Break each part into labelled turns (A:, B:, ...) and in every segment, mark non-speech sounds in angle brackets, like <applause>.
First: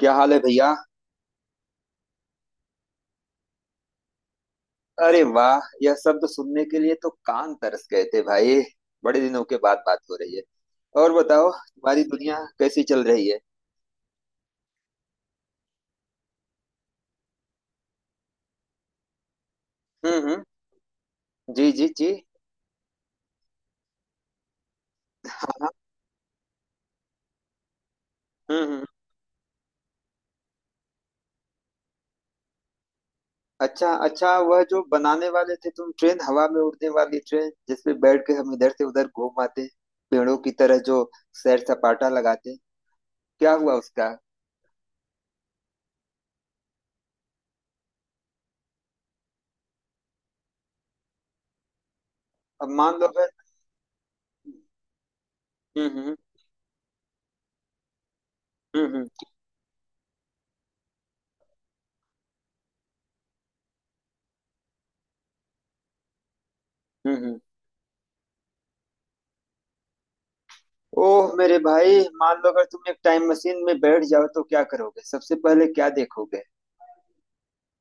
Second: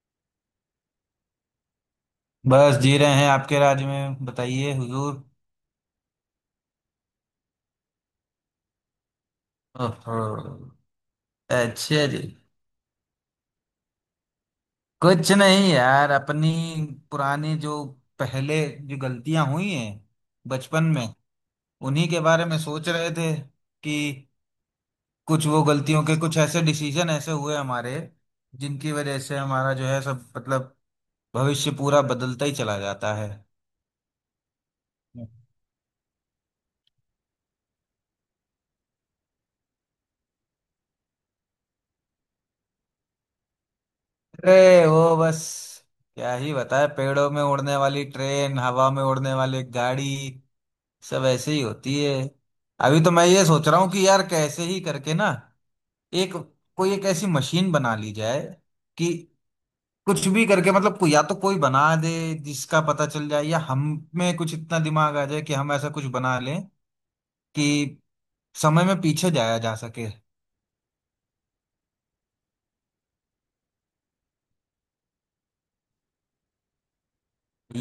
A: क्या हाल है भैया।
B: बस जी रहे हैं आपके राज में। बताइए हुजूर।
A: अरे वाह, यह शब्द सुनने के लिए तो कान तरस गए थे भाई। बड़े दिनों के बाद बात हो
B: ओहो।
A: रही है। और बताओ, तुम्हारी
B: अच्छा जी।
A: दुनिया कैसी चल रही है।
B: कुछ नहीं यार, अपनी पुरानी जो पहले जो गलतियां हुई हैं
A: हम्म।
B: बचपन में
A: जी जी
B: उन्हीं
A: जी।
B: के बारे में सोच रहे थे कि कुछ
A: हाँ
B: वो
A: हाँ,
B: गलतियों के, कुछ ऐसे डिसीजन ऐसे हुए हमारे
A: हम्म।
B: जिनकी वजह से हमारा जो है सब मतलब भविष्य पूरा बदलता ही चला जाता है।
A: अच्छा अच्छा, वह जो बनाने वाले थे तुम ट्रेन, हवा में उड़ने वाली ट्रेन जिसपे बैठ के हम इधर से उधर घूम आते हैं, पेड़ों की तरह जो सैर सपाटा लगाते हैं, क्या हुआ उसका।
B: अरे वो बस क्या ही बताए, पेड़ों में उड़ने वाली ट्रेन, हवा में उड़ने वाली गाड़ी, सब ऐसे ही होती है।
A: अब मान
B: अभी
A: लो
B: तो मैं
A: अगर।
B: ये सोच रहा हूँ कि यार कैसे ही करके ना
A: हम्म हम्म
B: एक कोई एक ऐसी मशीन बना ली जाए
A: हम्म हम्म
B: कि कुछ भी करके मतलब या तो कोई बना दे जिसका पता चल जाए, या हम में कुछ इतना दिमाग आ जाए कि हम ऐसा कुछ बना लें
A: हम्म हम्म।
B: कि समय में पीछे जाया जा सके।
A: ओह मेरे भाई, मान लो अगर तुम एक टाइम मशीन में बैठ जाओ तो क्या करोगे, सबसे पहले क्या देखोगे।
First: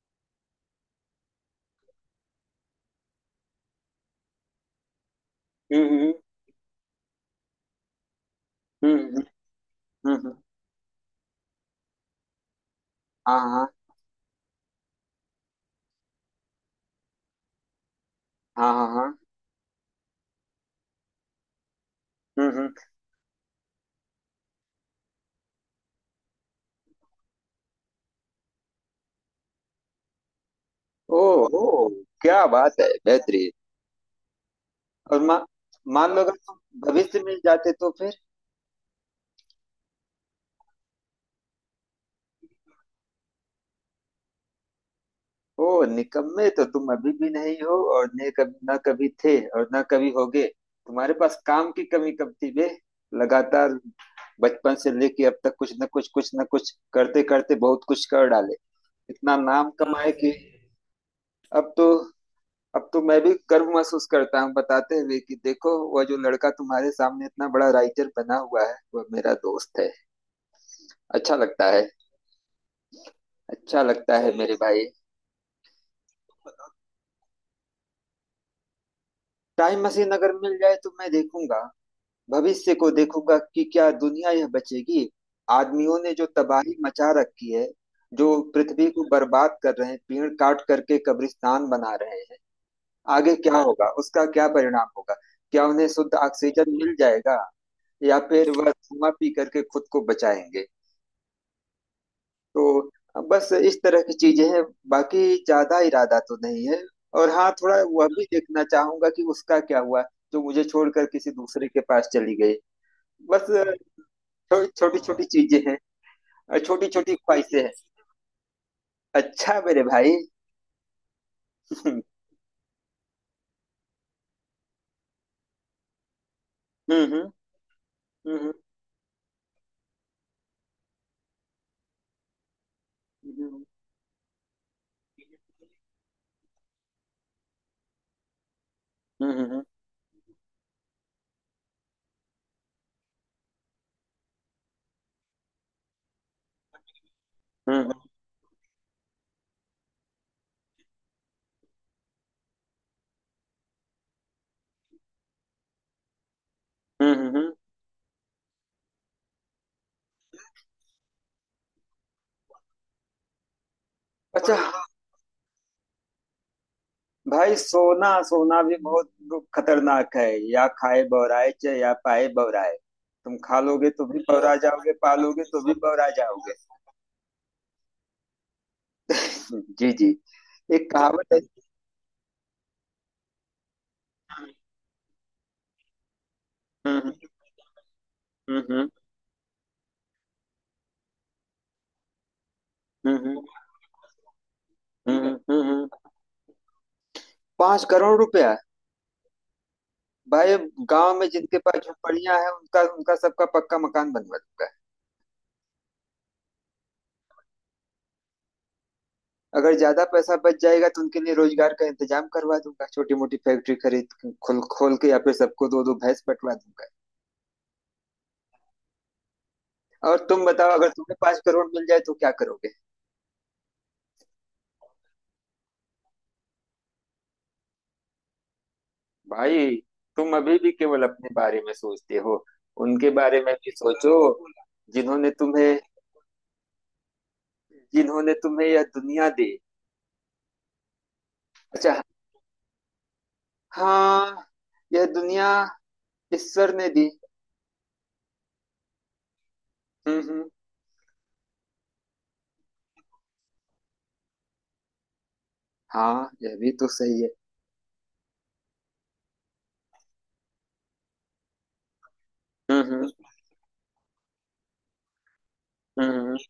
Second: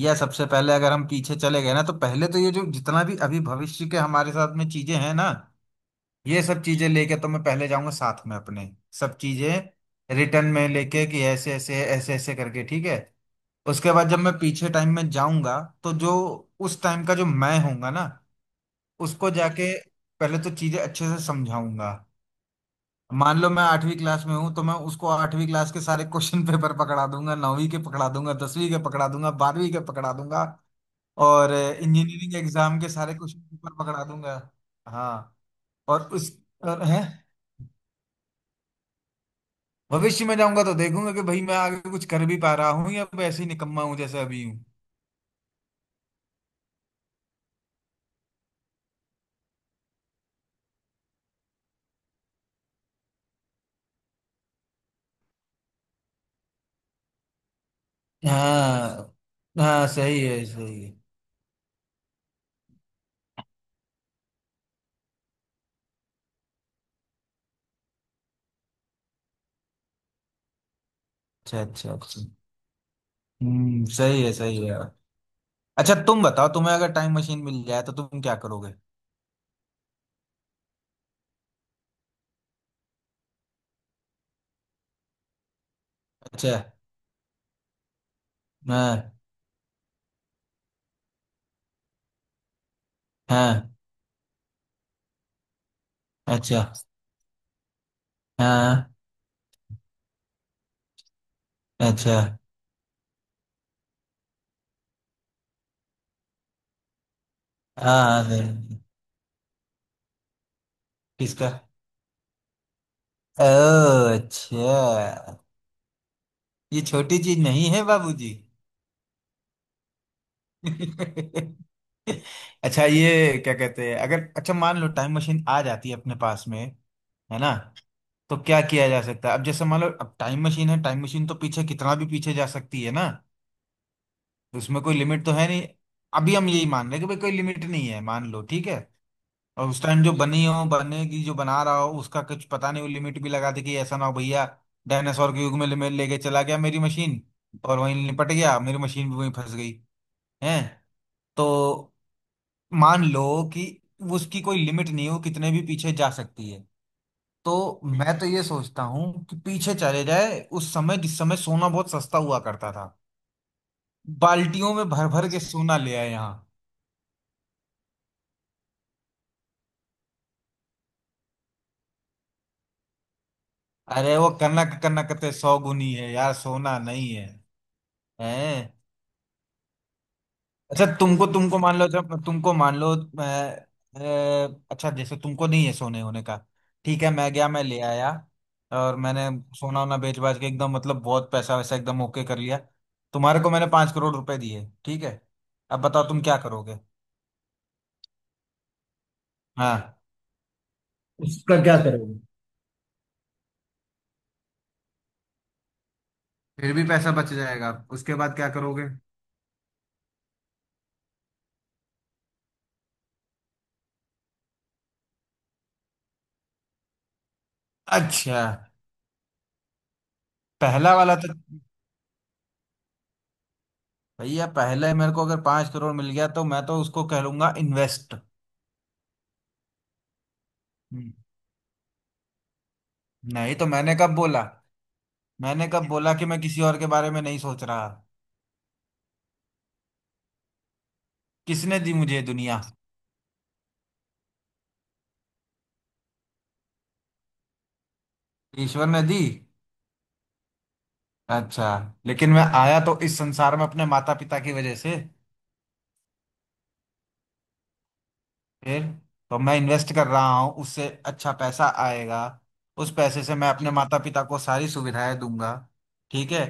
B: या सबसे पहले अगर हम पीछे चले गए ना तो पहले तो ये जो जितना भी अभी भविष्य के हमारे साथ में चीजें हैं ना,
A: हम्म।
B: ये सब चीजें लेके तो मैं पहले जाऊंगा साथ में अपने,
A: हम्म,
B: सब
A: हम्म
B: चीजें
A: हम्म,
B: रिटर्न में लेके कि ऐसे ऐसे ऐसे ऐसे करके, ठीक है।
A: हाँ हाँ
B: उसके बाद जब मैं पीछे टाइम में जाऊंगा तो जो उस टाइम का जो मैं होऊंगा ना,
A: हाँ। हाँ हाँ।
B: उसको जाके पहले तो चीजें अच्छे से समझाऊंगा।
A: हम्म।
B: मान लो मैं आठवीं क्लास में हूं तो मैं उसको आठवीं क्लास के सारे क्वेश्चन <laughs> पेपर पकड़ा दूंगा, नौवीं के पकड़ा दूंगा, 10वीं के पकड़ा दूंगा, 12वीं के पकड़ा दूंगा और
A: ओह ओह,
B: इंजीनियरिंग
A: क्या
B: एग्जाम
A: बात
B: के
A: है,
B: सारे क्वेश्चन
A: बेहतरीन।
B: पेपर पकड़ा दूंगा।
A: और मा,
B: हाँ। और
A: मान लो
B: उस
A: अगर तुम
B: और है
A: भविष्य में जाते तो फिर।
B: भविष्य में जाऊंगा तो देखूंगा कि भाई मैं आगे कुछ कर भी पा रहा हूँ या वैसे ही निकम्मा हूँ जैसा अभी हूँ।
A: ओह, निकम्मे तो तुम अभी भी नहीं हो और ने कभी ना कभी थे और ना कभी होगे। तुम्हारे पास काम की कमी कब थी बे। लगातार बचपन से लेके अब तक कुछ न कुछ करते करते बहुत कुछ कर डाले।
B: हाँ
A: इतना नाम
B: हाँ,
A: कमाए। हाँ
B: सही
A: कि
B: है सही है।
A: अब तो, अब तो मैं भी गर्व महसूस करता हूँ बताते हुए कि देखो, वह जो लड़का तुम्हारे सामने इतना बड़ा राइटर बना हुआ है वह मेरा दोस्त है। अच्छा
B: अच्छा
A: लगता है।
B: अच्छा अच्छा।
A: अच्छा
B: हम्म,
A: लगता
B: सही है
A: है मेरे
B: सही है।
A: भाई।
B: अच्छा, तुम बताओ, तुम्हें अगर टाइम मशीन मिल जाए तो तुम क्या करोगे?
A: टाइम मशीन अगर मिल जाए तो मैं देखूंगा। भविष्य को देखूंगा कि क्या दुनिया यह बचेगी। आदमियों ने जो
B: अच्छा।
A: तबाही मचा रखी है, जो पृथ्वी को
B: हाँ
A: बर्बाद कर रहे हैं, पेड़ काट करके कब्रिस्तान बना रहे हैं। आगे क्या
B: हाँ।
A: होगा, उसका क्या परिणाम होगा। क्या उन्हें शुद्ध
B: अच्छा।
A: ऑक्सीजन मिल जाएगा, या फिर वह
B: हाँ।
A: धुआं पी करके खुद को बचाएंगे।
B: अच्छा।
A: तो बस इस तरह की चीजें हैं। बाकी ज्यादा इरादा तो नहीं है। और हाँ, थोड़ा वह
B: हाँ
A: भी देखना
B: नहीं,
A: चाहूंगा कि उसका क्या हुआ, जो मुझे छोड़कर किसी
B: किसका?
A: दूसरे के पास चली गई।
B: ओ,
A: बस।
B: अच्छा।
A: छोटी छोटी चीजें हैं और
B: ये
A: छोटी छोटी
B: छोटी चीज
A: ख्वाहिशें
B: नहीं
A: हैं।
B: है बाबूजी।
A: अच्छा मेरे भाई।
B: <laughs>
A: <laughs> हम्म
B: अच्छा, ये क्या कहते हैं, अगर, अच्छा मान लो टाइम मशीन आ जाती है अपने पास में,
A: हम्म
B: है ना? तो क्या किया जा सकता है? अब जैसे मान लो अब टाइम मशीन है, टाइम मशीन तो पीछे, कितना भी पीछे जा सकती है ना,
A: हम्म
B: तो उसमें कोई लिमिट तो है नहीं। अभी हम यही मान रहे हैं कि भाई कोई लिमिट नहीं है, मान लो ठीक है।
A: हम्म हम्म हम्म हम्म
B: और उस टाइम जो बनी हो बनेगी, जो बना रहा हो उसका कुछ पता नहीं, वो लिमिट भी लगा दे कि ऐसा ना हो भैया डायनासोर के युग में ले लेके चला गया मेरी मशीन,
A: हम्म
B: और
A: हम्म,
B: वहीं निपट गया, मेरी मशीन भी वहीं फंस गई है। तो मान लो कि उसकी कोई लिमिट नहीं हो, कितने भी पीछे जा सकती है।
A: हम्म, हम्म।
B: तो मैं तो ये सोचता हूँ कि पीछे चले जाए उस समय, जिस समय सोना बहुत सस्ता हुआ करता था,
A: अच्छा।
B: बाल्टियों में भर भर के सोना ले आए यहाँ।
A: भाई सोना, सोना भी बहुत खतरनाक है। या खाए बौराए चे या पाए बौराए। तुम खा लोगे तो
B: अरे
A: भी
B: वो
A: बौरा
B: कनक
A: जाओगे,
B: कनक ते
A: पालोगे तो भी
B: सौगुनी
A: बौरा
B: है यार,
A: जाओगे।
B: सोना नहीं है। हैं।
A: जी जी।
B: अच्छा
A: एक
B: तुमको,
A: कहावत है।
B: तुमको मान लो, जब तुमको मान लो अच्छा जैसे तुमको नहीं है सोने होने का, ठीक है,
A: हम्म
B: मैं गया, मैं ले आया
A: हम्म
B: और मैंने सोना वोना बेच बाच के एकदम मतलब बहुत पैसा वैसा एकदम ओके कर लिया।
A: हम्म
B: तुम्हारे को मैंने 5 करोड़ रुपए दिए, ठीक है, अब
A: हम्म।
B: बताओ तुम क्या करोगे।
A: 5 करोड़ रुपया।
B: हाँ।
A: भाई, गांव में जिनके
B: उसका क्या
A: पास
B: करोगे?
A: झोपड़ियां हैं उनका उनका सबका पक्का मकान बनवा दूंगा।
B: फिर भी पैसा बच जाएगा, उसके बाद क्या करोगे?
A: अगर ज्यादा पैसा बच जाएगा तो उनके लिए रोजगार का इंतजाम करवा दूंगा, छोटी मोटी फैक्ट्री खरीद खोल खोल के या फिर सबको दो दो भैंस बंटवा दूंगा।
B: अच्छा।
A: और तुम बताओ, अगर
B: पहला वाला
A: तुम्हें
B: तो
A: 5 करोड़ मिल जाए तो क्या करोगे।
B: भैया, पहले मेरे को अगर 5 करोड़ मिल गया तो मैं तो उसको कह लूंगा इन्वेस्ट।
A: भाई तुम अभी भी केवल
B: हम्म।
A: अपने बारे में सोचते हो। उनके बारे में
B: नहीं तो,
A: भी
B: मैंने
A: सोचो,
B: कब बोला?
A: जिन्होंने
B: मैंने
A: तुम्हें,
B: कब बोला कि मैं किसी और के बारे में नहीं सोच रहा?
A: जिन्होंने तुम्हें यह दुनिया दी।
B: किसने दी
A: अच्छा।
B: मुझे ये दुनिया?
A: हाँ, यह दुनिया ईश्वर ने दी।
B: ईश्वर ने दी?
A: हम्म।
B: अच्छा। लेकिन मैं आया तो इस संसार में अपने माता पिता की वजह से।
A: हाँ, यह भी तो सही है।
B: फिर, तो मैं इन्वेस्ट कर रहा हूँ, उससे अच्छा पैसा आएगा। उस
A: हम्म।
B: पैसे से मैं अपने माता पिता को सारी सुविधाएं दूंगा,
A: हम्म
B: ठीक
A: हम्म
B: है।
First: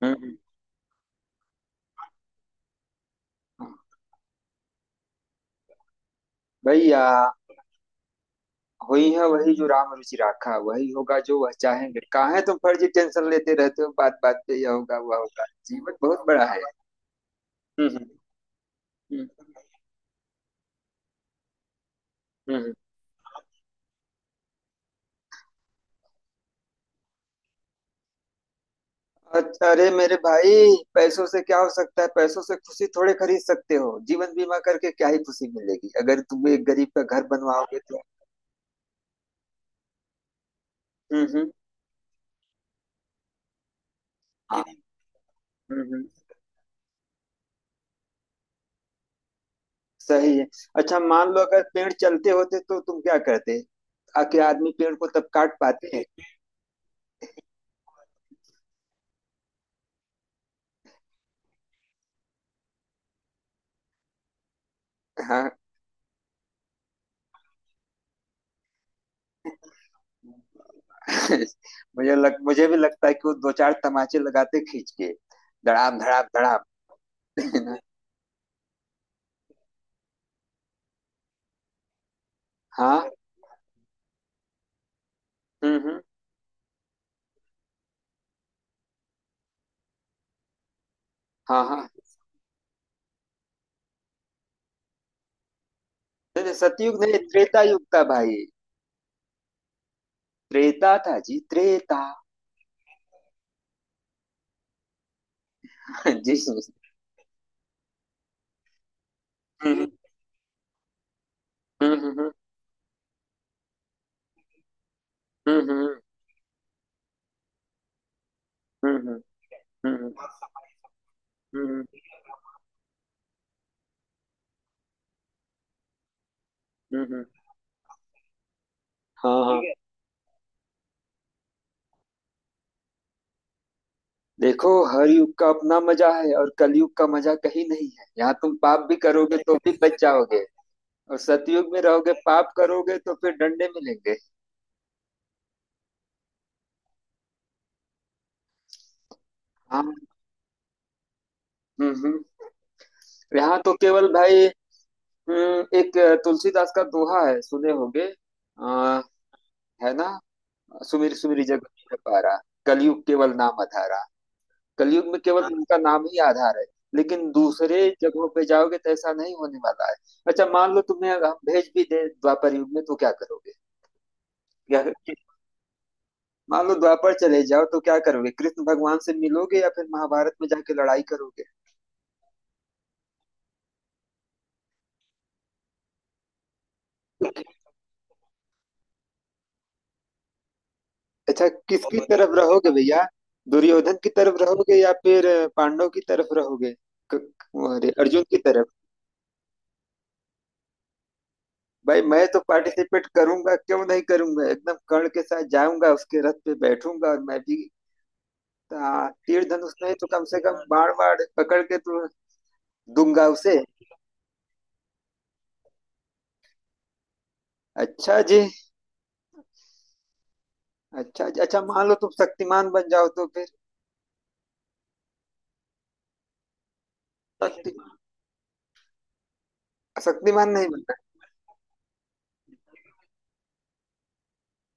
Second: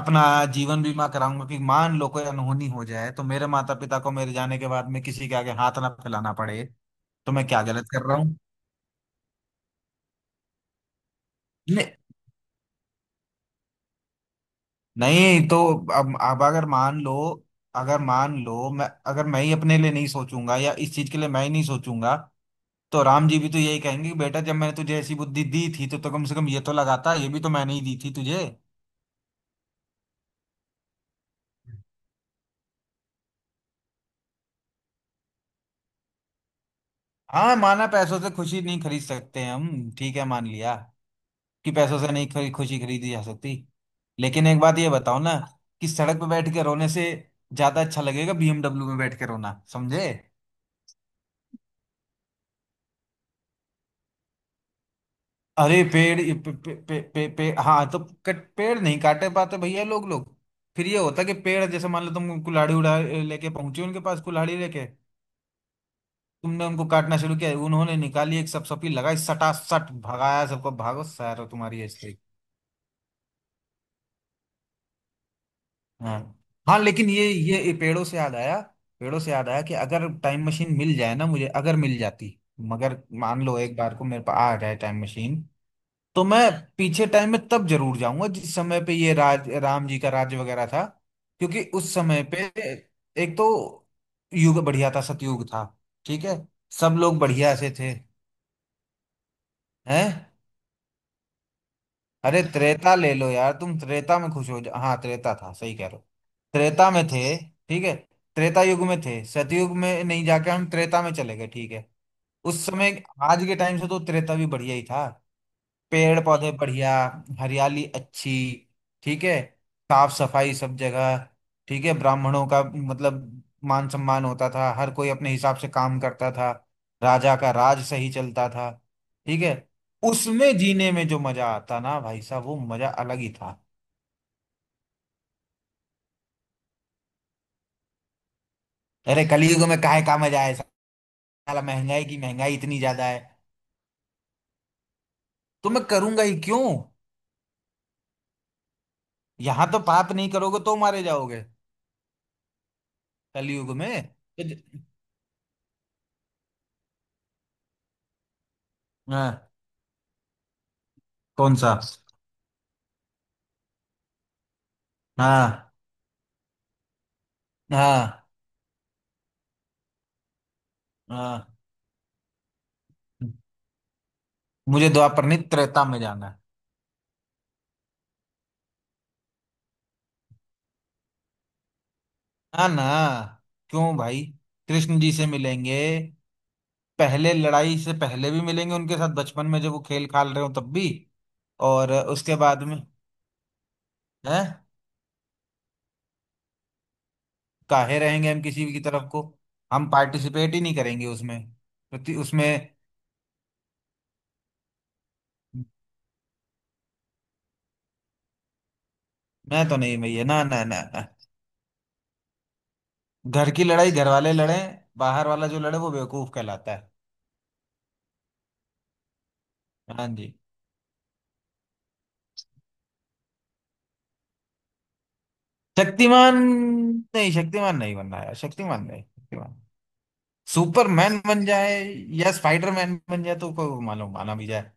B: अपना
A: हम्म।
B: जीवन बीमा कराऊंगा कि मान लो कोई अनहोनी हो जाए तो मेरे माता पिता को मेरे जाने के बाद में किसी के आगे हाथ ना फैलाना पड़े।
A: भैया,
B: तो मैं क्या गलत कर रहा हूँ?
A: हुई है वही जो राम रुचि राखा, वही होगा जो वह चाहेंगे। कहाँ है तुम फर्जी टेंशन लेते रहते हो, बात बात पे यह होगा वह होगा,
B: नहीं तो।
A: जीवन
B: अब
A: बहुत
B: अब
A: बड़ा है।
B: अगर मान लो,
A: हम्म हम्म।
B: मैं, अगर मैं
A: हम्म
B: ही अपने लिए नहीं सोचूंगा, या इस चीज के लिए मैं ही नहीं सोचूंगा,
A: हम्म,
B: तो राम जी भी तो यही कहेंगे कि बेटा जब मैंने तुझे ऐसी बुद्धि दी थी तो कम से कम ये तो लगाता, ये भी तो मैंने ही दी थी तुझे।
A: अ- अरे मेरे भाई, पैसों से क्या हो सकता है, पैसों से खुशी थोड़े खरीद सकते हो। जीवन बीमा करके क्या ही खुशी मिलेगी अगर तुम एक गरीब का घर
B: हाँ,
A: बनवाओगे
B: माना
A: तो।
B: पैसों से खुशी नहीं खरीद सकते हम, ठीक है मान लिया
A: हम्म, हम्म,
B: कि पैसों से नहीं खुशी खरीदी जा सकती, लेकिन एक
A: हाँ।
B: बात ये बताओ ना,
A: हम्म,
B: कि
A: हम्म,
B: सड़क पे बैठ के रोने से ज्यादा अच्छा लगेगा बीएमडब्ल्यू में बैठ के रोना, समझे?
A: सही है। अच्छा मान लो अगर पेड़ चलते होते तो तुम क्या करते, आके आदमी पेड़ को तब काट
B: अरे
A: पाते हैं?
B: पेड़ ये पे, पे, पे, पे, पे, हाँ तो, कट पेड़ नहीं काटे पाते भैया, लोग लोग फिर ये होता कि पेड़ जैसे मान लो तुम कुल्हाड़ी उड़ा लेके पहुंचे उनके पास, कुल्हाड़ी लेके
A: हाँ।
B: तुमने उनको काटना शुरू किया, उन्होंने निकाली एक सपसपी लगाई सटासट, भगाया सबको, भागो सैर हो
A: <laughs>
B: तुम्हारी ऐसे ही।
A: मुझे भी लगता है कि वो दो चार तमाचे लगाते खींच के धड़ाम
B: हाँ।
A: धड़ाम
B: हाँ लेकिन ये
A: धड़ाम। <laughs>
B: पेड़ों से याद आया, पेड़ों से याद आया कि अगर टाइम मशीन मिल जाए ना मुझे, अगर मिल जाती, मगर
A: हाँ।
B: मान लो एक बार को मेरे पास आ जाए टाइम मशीन,
A: हम्म, हम्म।
B: तो मैं पीछे टाइम में तब जरूर जाऊंगा जिस समय पे ये राज राम जी का राज्य वगैरह था,
A: हाँ
B: क्योंकि
A: हाँ।
B: उस समय पे एक तो युग बढ़िया था, सतयुग था, ठीक है,
A: नहीं नहीं,
B: सब
A: सतयुग
B: लोग
A: नहीं,
B: बढ़िया
A: त्रेता
B: से
A: युग
B: थे।
A: था भाई।
B: हैं।
A: त्रेता <laughs> था जी, त्रेता।
B: अरे त्रेता ले लो यार तुम, त्रेता में खुश हो जा, हाँ त्रेता था, सही कह रहे हो।
A: <laughs> जी।
B: त्रेता में थे, ठीक है, त्रेता युग में थे, सतयुग
A: हम्म,
B: में नहीं, जाके हम त्रेता में चले गए, ठीक है।
A: हम्म, हम्म,
B: उस समय, आज के टाइम से तो त्रेता भी बढ़िया ही था,
A: हम्म,
B: पेड़ पौधे बढ़िया, हरियाली अच्छी,
A: हम्म,
B: ठीक है, साफ सफाई सब जगह,
A: हम्म,
B: ठीक है, ब्राह्मणों का मतलब मान सम्मान होता था, हर कोई अपने हिसाब से काम करता था,
A: हम्म,
B: राजा का राज सही चलता था,
A: हाँ
B: ठीक है,
A: हाँ, ठीक है।
B: उसमें जीने में जो मजा आता ना भाई साहब, वो मजा अलग ही था।
A: देखो, हर युग का अपना मजा है और कलयुग का मजा कहीं नहीं है। यहाँ तुम पाप भी
B: अरे
A: करोगे तो
B: कलयुग
A: भी
B: में
A: बच
B: काहे का मजा
A: जाओगे,
B: है,
A: और
B: साला
A: सतयुग में
B: महंगाई
A: रहोगे
B: की,
A: पाप
B: महंगाई इतनी
A: करोगे
B: ज्यादा
A: तो
B: है,
A: फिर डंडे मिलेंगे।
B: तो मैं करूंगा ही क्यों, यहाँ तो
A: हाँ।
B: पाप नहीं करोगे तो मारे जाओगे
A: हम्म। यहाँ
B: कलयुग
A: तो केवल
B: में।
A: भाई, एक तुलसीदास का दोहा है, सुने होगे। आ,
B: हाँ।
A: है ना। सुमिर सुमिर
B: कौन
A: जग
B: सा?
A: में पारा, कलयुग केवल नाम अधारा। कलयुग में केवल
B: हाँ
A: उनका नाम ही आधार है। लेकिन दूसरे
B: हाँ
A: जगहों पे जाओगे तो ऐसा नहीं होने वाला है। अच्छा मान लो तुम्हें हम
B: हाँ।
A: भेज भी दे द्वापर युग में, तो क्या करोगे। या
B: मुझे द्वापरनी त्रेता में जाना है।
A: मान लो द्वापर चले जाओ तो क्या करोगे, कृष्ण भगवान से मिलोगे या फिर महाभारत में जाके लड़ाई करोगे।
B: हाँ ना, क्यों भाई, कृष्ण जी से मिलेंगे, पहले लड़ाई से पहले भी मिलेंगे उनके साथ बचपन में जब वो खेल खाल रहे हो तब भी,
A: अच्छा,
B: और
A: किसकी तरफ
B: उसके बाद
A: रहोगे
B: में
A: भैया, दुर्योधन की
B: है।
A: तरफ रहोगे या फिर पांडव की तरफ रहोगे। अरे
B: काहे
A: अर्जुन
B: रहेंगे
A: की
B: हम किसी
A: तरफ।
B: भी की तरफ को, हम पार्टिसिपेट ही नहीं करेंगे उसमें।
A: भाई
B: प्रति
A: मैं तो
B: उसमें
A: पार्टिसिपेट करूंगा, क्यों नहीं करूंगा, एकदम कर्ण के साथ जाऊंगा, उसके रथ पे बैठूंगा और मैं भी हाँ, तीर
B: मैं
A: धनुष
B: तो
A: नहीं
B: नहीं
A: तो कम
B: भैया,
A: से
B: ना
A: कम
B: ना ना
A: बाण
B: ना,
A: बाण पकड़ के तो दूंगा
B: घर
A: उसे।
B: की लड़ाई घर वाले लड़े, बाहर वाला जो लड़े वो बेवकूफ कहलाता है।
A: अच्छा जी।
B: हाँ जी।
A: अच्छा जी, अच्छा मान लो तुम शक्तिमान बन जाओ तो फिर।
B: शक्तिमान? नहीं
A: शक्ति,
B: शक्तिमान नहीं बनना यार, शक्तिमान नहीं, शक्तिमान,
A: शक्तिमान नहीं बनना।
B: सुपरमैन बन जाए या स्पाइडरमैन बन जाए तो कोई मालूम माना भी जाए।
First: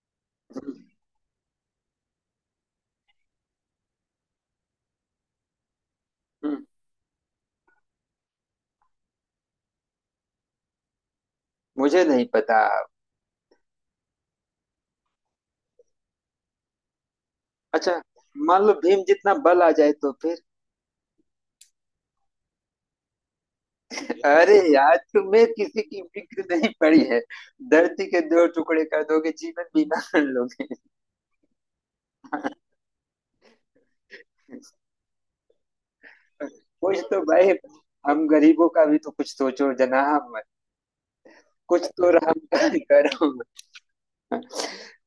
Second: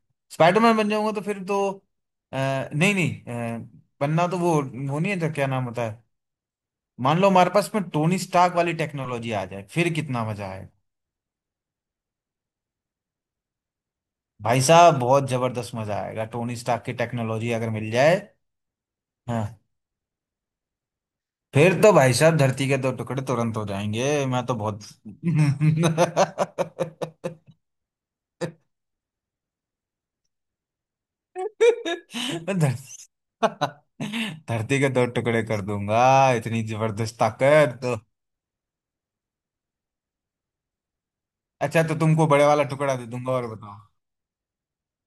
A: हम्म,
B: स्पाइडरमैन बन जाऊंगा तो फिर तो अ, नहीं नहीं, बनना तो वो नहीं है तो क्या नाम होता है,
A: हम्म,
B: मान लो हमारे पास में टोनी स्टार्क वाली टेक्नोलॉजी आ जाए फिर कितना मजा आएगा।
A: मुझे नहीं पता।
B: भाई साहब बहुत जबरदस्त मजा आएगा टोनी स्टार्क की टेक्नोलॉजी अगर मिल
A: अच्छा
B: जाए।
A: मान लो भीम जितना
B: हाँ,
A: बल आ जाए तो फिर।
B: फिर तो भाई साहब धरती के दो टुकड़े तुरंत हो जाएंगे, मैं
A: अरे
B: तो बहुत
A: यार, तुम्हें किसी की फिक्र नहीं पड़ी है, धरती के दो
B: <laughs>
A: टुकड़े कर दोगे, जीवन बीमा कर लोगे।
B: धर- <laughs> धरती के दो टुकड़े कर दूंगा, इतनी
A: कुछ
B: जबरदस्त
A: तो भाई,
B: ताकत।
A: हम गरीबों का भी तो कुछ सोचो जनाब।
B: अच्छा,
A: कुछ
B: तो
A: तो
B: तुमको
A: रहम
B: बड़े वाला टुकड़ा दे
A: करो।
B: दूंगा, और बताओ।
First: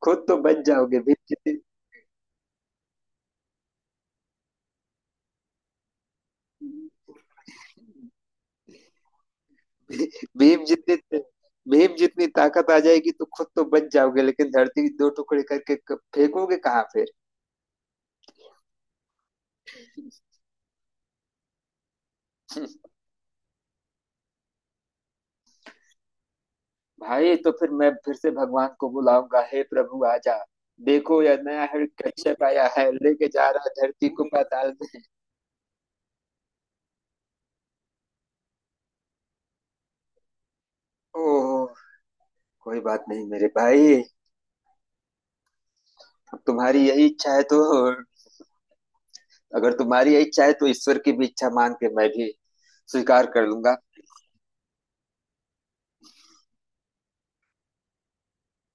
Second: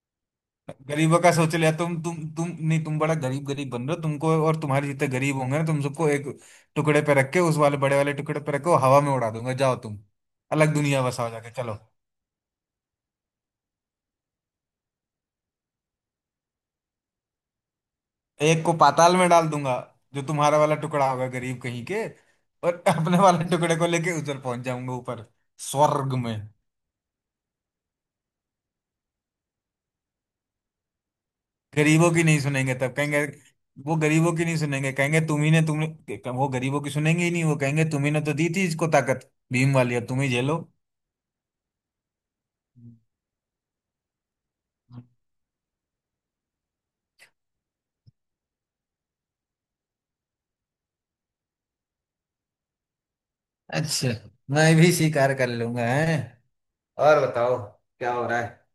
A: खुद तो बच जाओगे
B: गरीबों का सोच लिया, तुम नहीं, तुम बड़ा गरीब गरीब बन रहे हो, तुमको और तुम्हारे जितने गरीब होंगे ना, तुम सबको एक टुकड़े पे रख के, उस वाले बड़े वाले टुकड़े पे रखो, हवा में उड़ा दूंगा, जाओ तुम
A: भीम
B: अलग दुनिया
A: जितनी
B: बसाओ जाके, चलो।
A: भीम जितनी ताकत आ जाएगी तो खुद तो बच जाओगे, लेकिन धरती दो टुकड़े करके फेंकोगे कहाँ फिर।
B: एक को पाताल में डाल दूंगा, जो तुम्हारा वाला टुकड़ा होगा गरीब कहीं के, और अपने वाले टुकड़े को लेके उधर पहुंच जाऊंगा ऊपर, स्वर्ग में।
A: भाई तो फिर मैं फिर से भगवान को बुलाऊंगा, हे प्रभु आजा, देखो यह नया हर
B: गरीबों की नहीं
A: कश्यप आया
B: सुनेंगे
A: है,
B: तब कहेंगे,
A: लेके जा रहा है
B: वो
A: धरती को
B: गरीबों की नहीं
A: पाताल
B: सुनेंगे,
A: में।
B: कहेंगे तुम ही ने तुम, वो गरीबों की सुनेंगे ही नहीं, वो कहेंगे तुम ही ने तो दी थी इसको ताकत भीम वाली, अब तुम ही झेलो।
A: ओह, कोई बात नहीं मेरे भाई। अब तुम्हारी यही इच्छा है तो, अगर तुम्हारी यही इच्छा है तो ईश्वर की भी इच्छा मान के मैं भी स्वीकार कर लूंगा।
B: अच्छा। मैं भी स्वीकार कर लूंगा है। और बताओ, क्या हो रहा है?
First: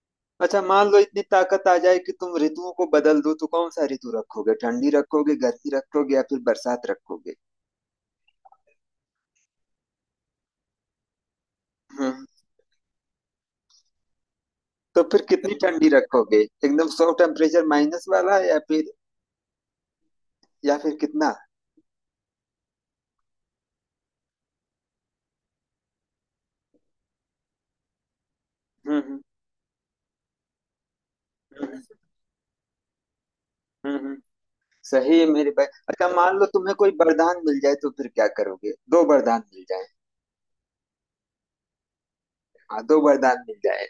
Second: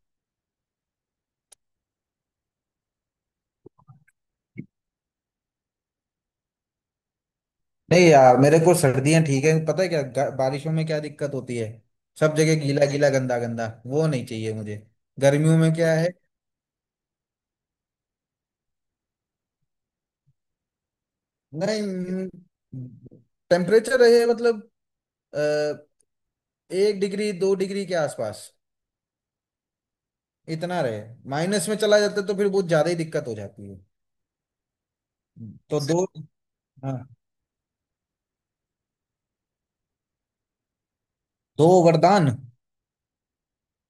A: अच्छा मान लो इतनी ताकत आ जाए कि तुम ऋतुओं को बदल दो, तो कौन सा ऋतु रखोगे, ठंडी रखोगे, गर्मी रखोगे या फिर बरसात रखोगे।
B: नहीं यार मेरे को सर्दियां ठीक है, पता है क्या बारिशों में क्या दिक्कत होती है,
A: हम्म।
B: सब जगह गीला गीला गंदा गंदा, वो नहीं चाहिए मुझे।
A: तो फिर कितनी
B: गर्मियों में
A: ठंडी
B: क्या है?
A: रखोगे, एकदम सौ टेम्परेचर माइनस वाला, या फिर, या फिर कितना।
B: नहीं टेम्परेचर रहे मतलब अ, 1 डिग्री 2 डिग्री के आसपास
A: हम्म।
B: इतना रहे, माइनस में चला जाता है तो फिर बहुत ज्यादा ही दिक्कत हो जाती है।
A: हम्म हम्म, सही है मेरे भाई।
B: तो दो?
A: अच्छा मान लो तुम्हें कोई
B: हाँ,
A: वरदान मिल जाए तो फिर क्या करोगे, दो वरदान मिल जाए।
B: दो वरदान।
A: हाँ दो वरदान मिल जाए।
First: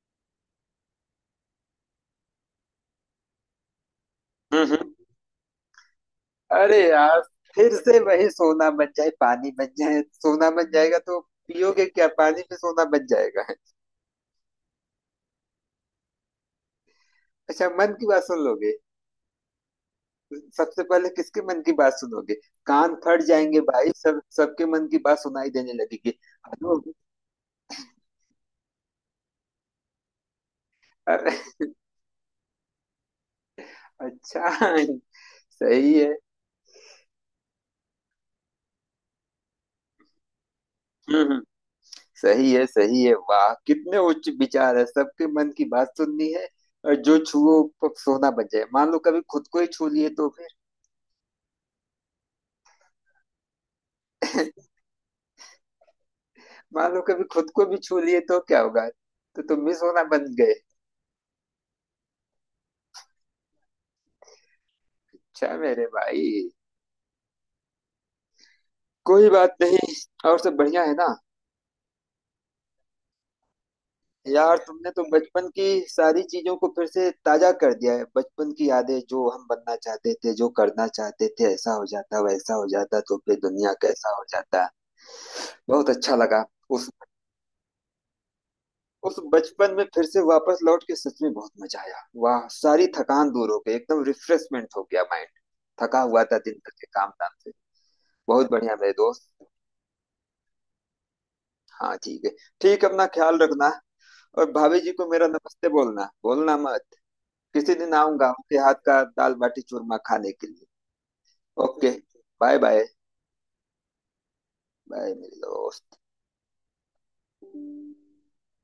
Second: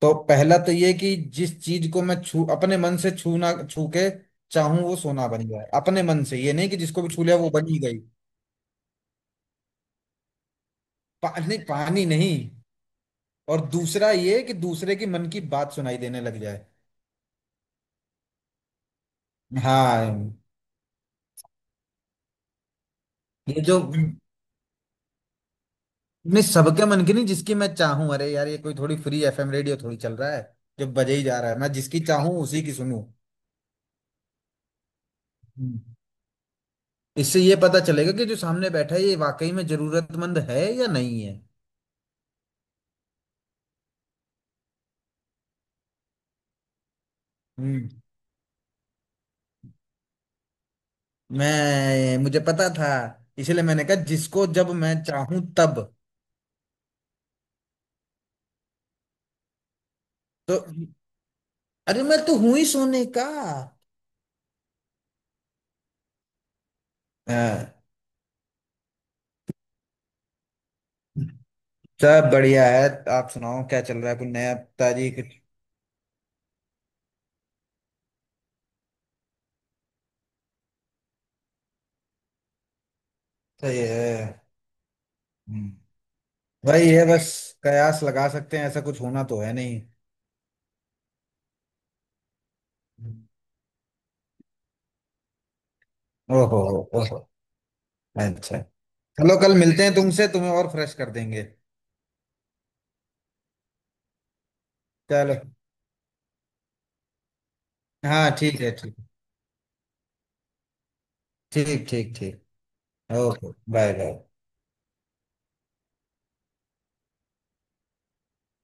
B: तो पहला तो ये कि जिस चीज को मैं छू अपने मन से, छूना, छू के
A: हम्म
B: चाहूं
A: हम्म।
B: वो सोना बन जाए, अपने मन से, ये नहीं
A: अरे
B: कि जिसको भी
A: यार,
B: छू लिया वो बन
A: फिर
B: ही
A: से
B: गई।
A: वही, सोना बन जाए, पानी बन जाए, सोना बन जाएगा तो
B: पानी,
A: पियोगे
B: पानी
A: क्या,
B: नहीं।
A: पानी में सोना बन जाएगा।
B: और दूसरा ये कि दूसरे के मन की बात सुनाई देने लग जाए।
A: अच्छा मन की बात सुन लोगे।
B: हाँ।
A: सबसे पहले किसके मन की बात सुनोगे, कान फट जाएंगे
B: ये जो
A: भाई, सब सबके मन की बात सुनाई देने लगेगी।
B: नहीं
A: हेलो।
B: सबके मन की नहीं, जिसकी मैं चाहूं, अरे यार ये कोई थोड़ी फ्री एफएम रेडियो थोड़ी चल रहा है जो बजे ही
A: अरे,
B: जा रहा है, मैं जिसकी चाहूं उसी की सुनूं,
A: अच्छा, सही है।
B: इससे ये पता चलेगा कि जो सामने बैठा है ये वाकई में जरूरतमंद है या
A: हम्म
B: नहीं है।
A: हम्म, सही है सही है, वाह कितने उच्च विचार है, सबके मन की बात सुननी है। और जो छुओ
B: हम्म।
A: सोना बन जाए, मान लो कभी खुद को ही छू लिए तो फिर।
B: मैं मुझे पता था, इसलिए मैंने कहा जिसको जब मैं चाहूं तब।
A: <laughs> मान लो कभी खुद को भी छू लिए तो क्या होगा, तो तुम भी सोना बन गए।
B: तो अरे मैं तो हूं ही सोने का।
A: अच्छा मेरे भाई,
B: हाँ,
A: कोई बात नहीं। और सब बढ़िया है ना।
B: सब बढ़िया है। आप सुनाओ क्या चल रहा है, कोई नया
A: यार तुमने तो
B: ताजी कुछ?
A: बचपन की सारी चीजों को फिर से ताजा कर दिया है, बचपन की यादें, जो हम बनना चाहते थे, जो करना चाहते थे, ऐसा हो जाता वैसा हो जाता तो फिर दुनिया
B: सही है।
A: कैसा हो जाता। बहुत
B: हम्म,
A: अच्छा लगा।
B: वही
A: उस
B: है बस, कयास लगा सकते हैं, ऐसा कुछ
A: उस
B: होना तो है
A: बचपन
B: नहीं।
A: में फिर से वापस लौट के सच में बहुत मजा आया, वाह सारी थकान दूर हो गई, एकदम रिफ्रेशमेंट हो गया माइंड, थका हुआ था दिन
B: ओहो।
A: भर के काम
B: ओहो।
A: धाम से। बहुत
B: अच्छा,
A: बढ़िया मेरे दोस्त।
B: चलो कल मिलते हैं तुमसे, तुम्हें और फ्रेश कर देंगे।
A: हाँ ठीक है। ठीक है, अपना ख्याल रखना, और भाभी जी को मेरा
B: चलो।
A: नमस्ते बोलना, बोलना मत। किसी दिन आऊंगा
B: हाँ
A: आपके
B: ठीक है,
A: हाथ
B: ठीक
A: का दाल बाटी चूरमा खाने के लिए।
B: ठीक
A: ओके।
B: ठीक
A: बाय
B: ठीक।
A: Bye.
B: Okay, bye bye.
A: Bye मेरे दोस्त।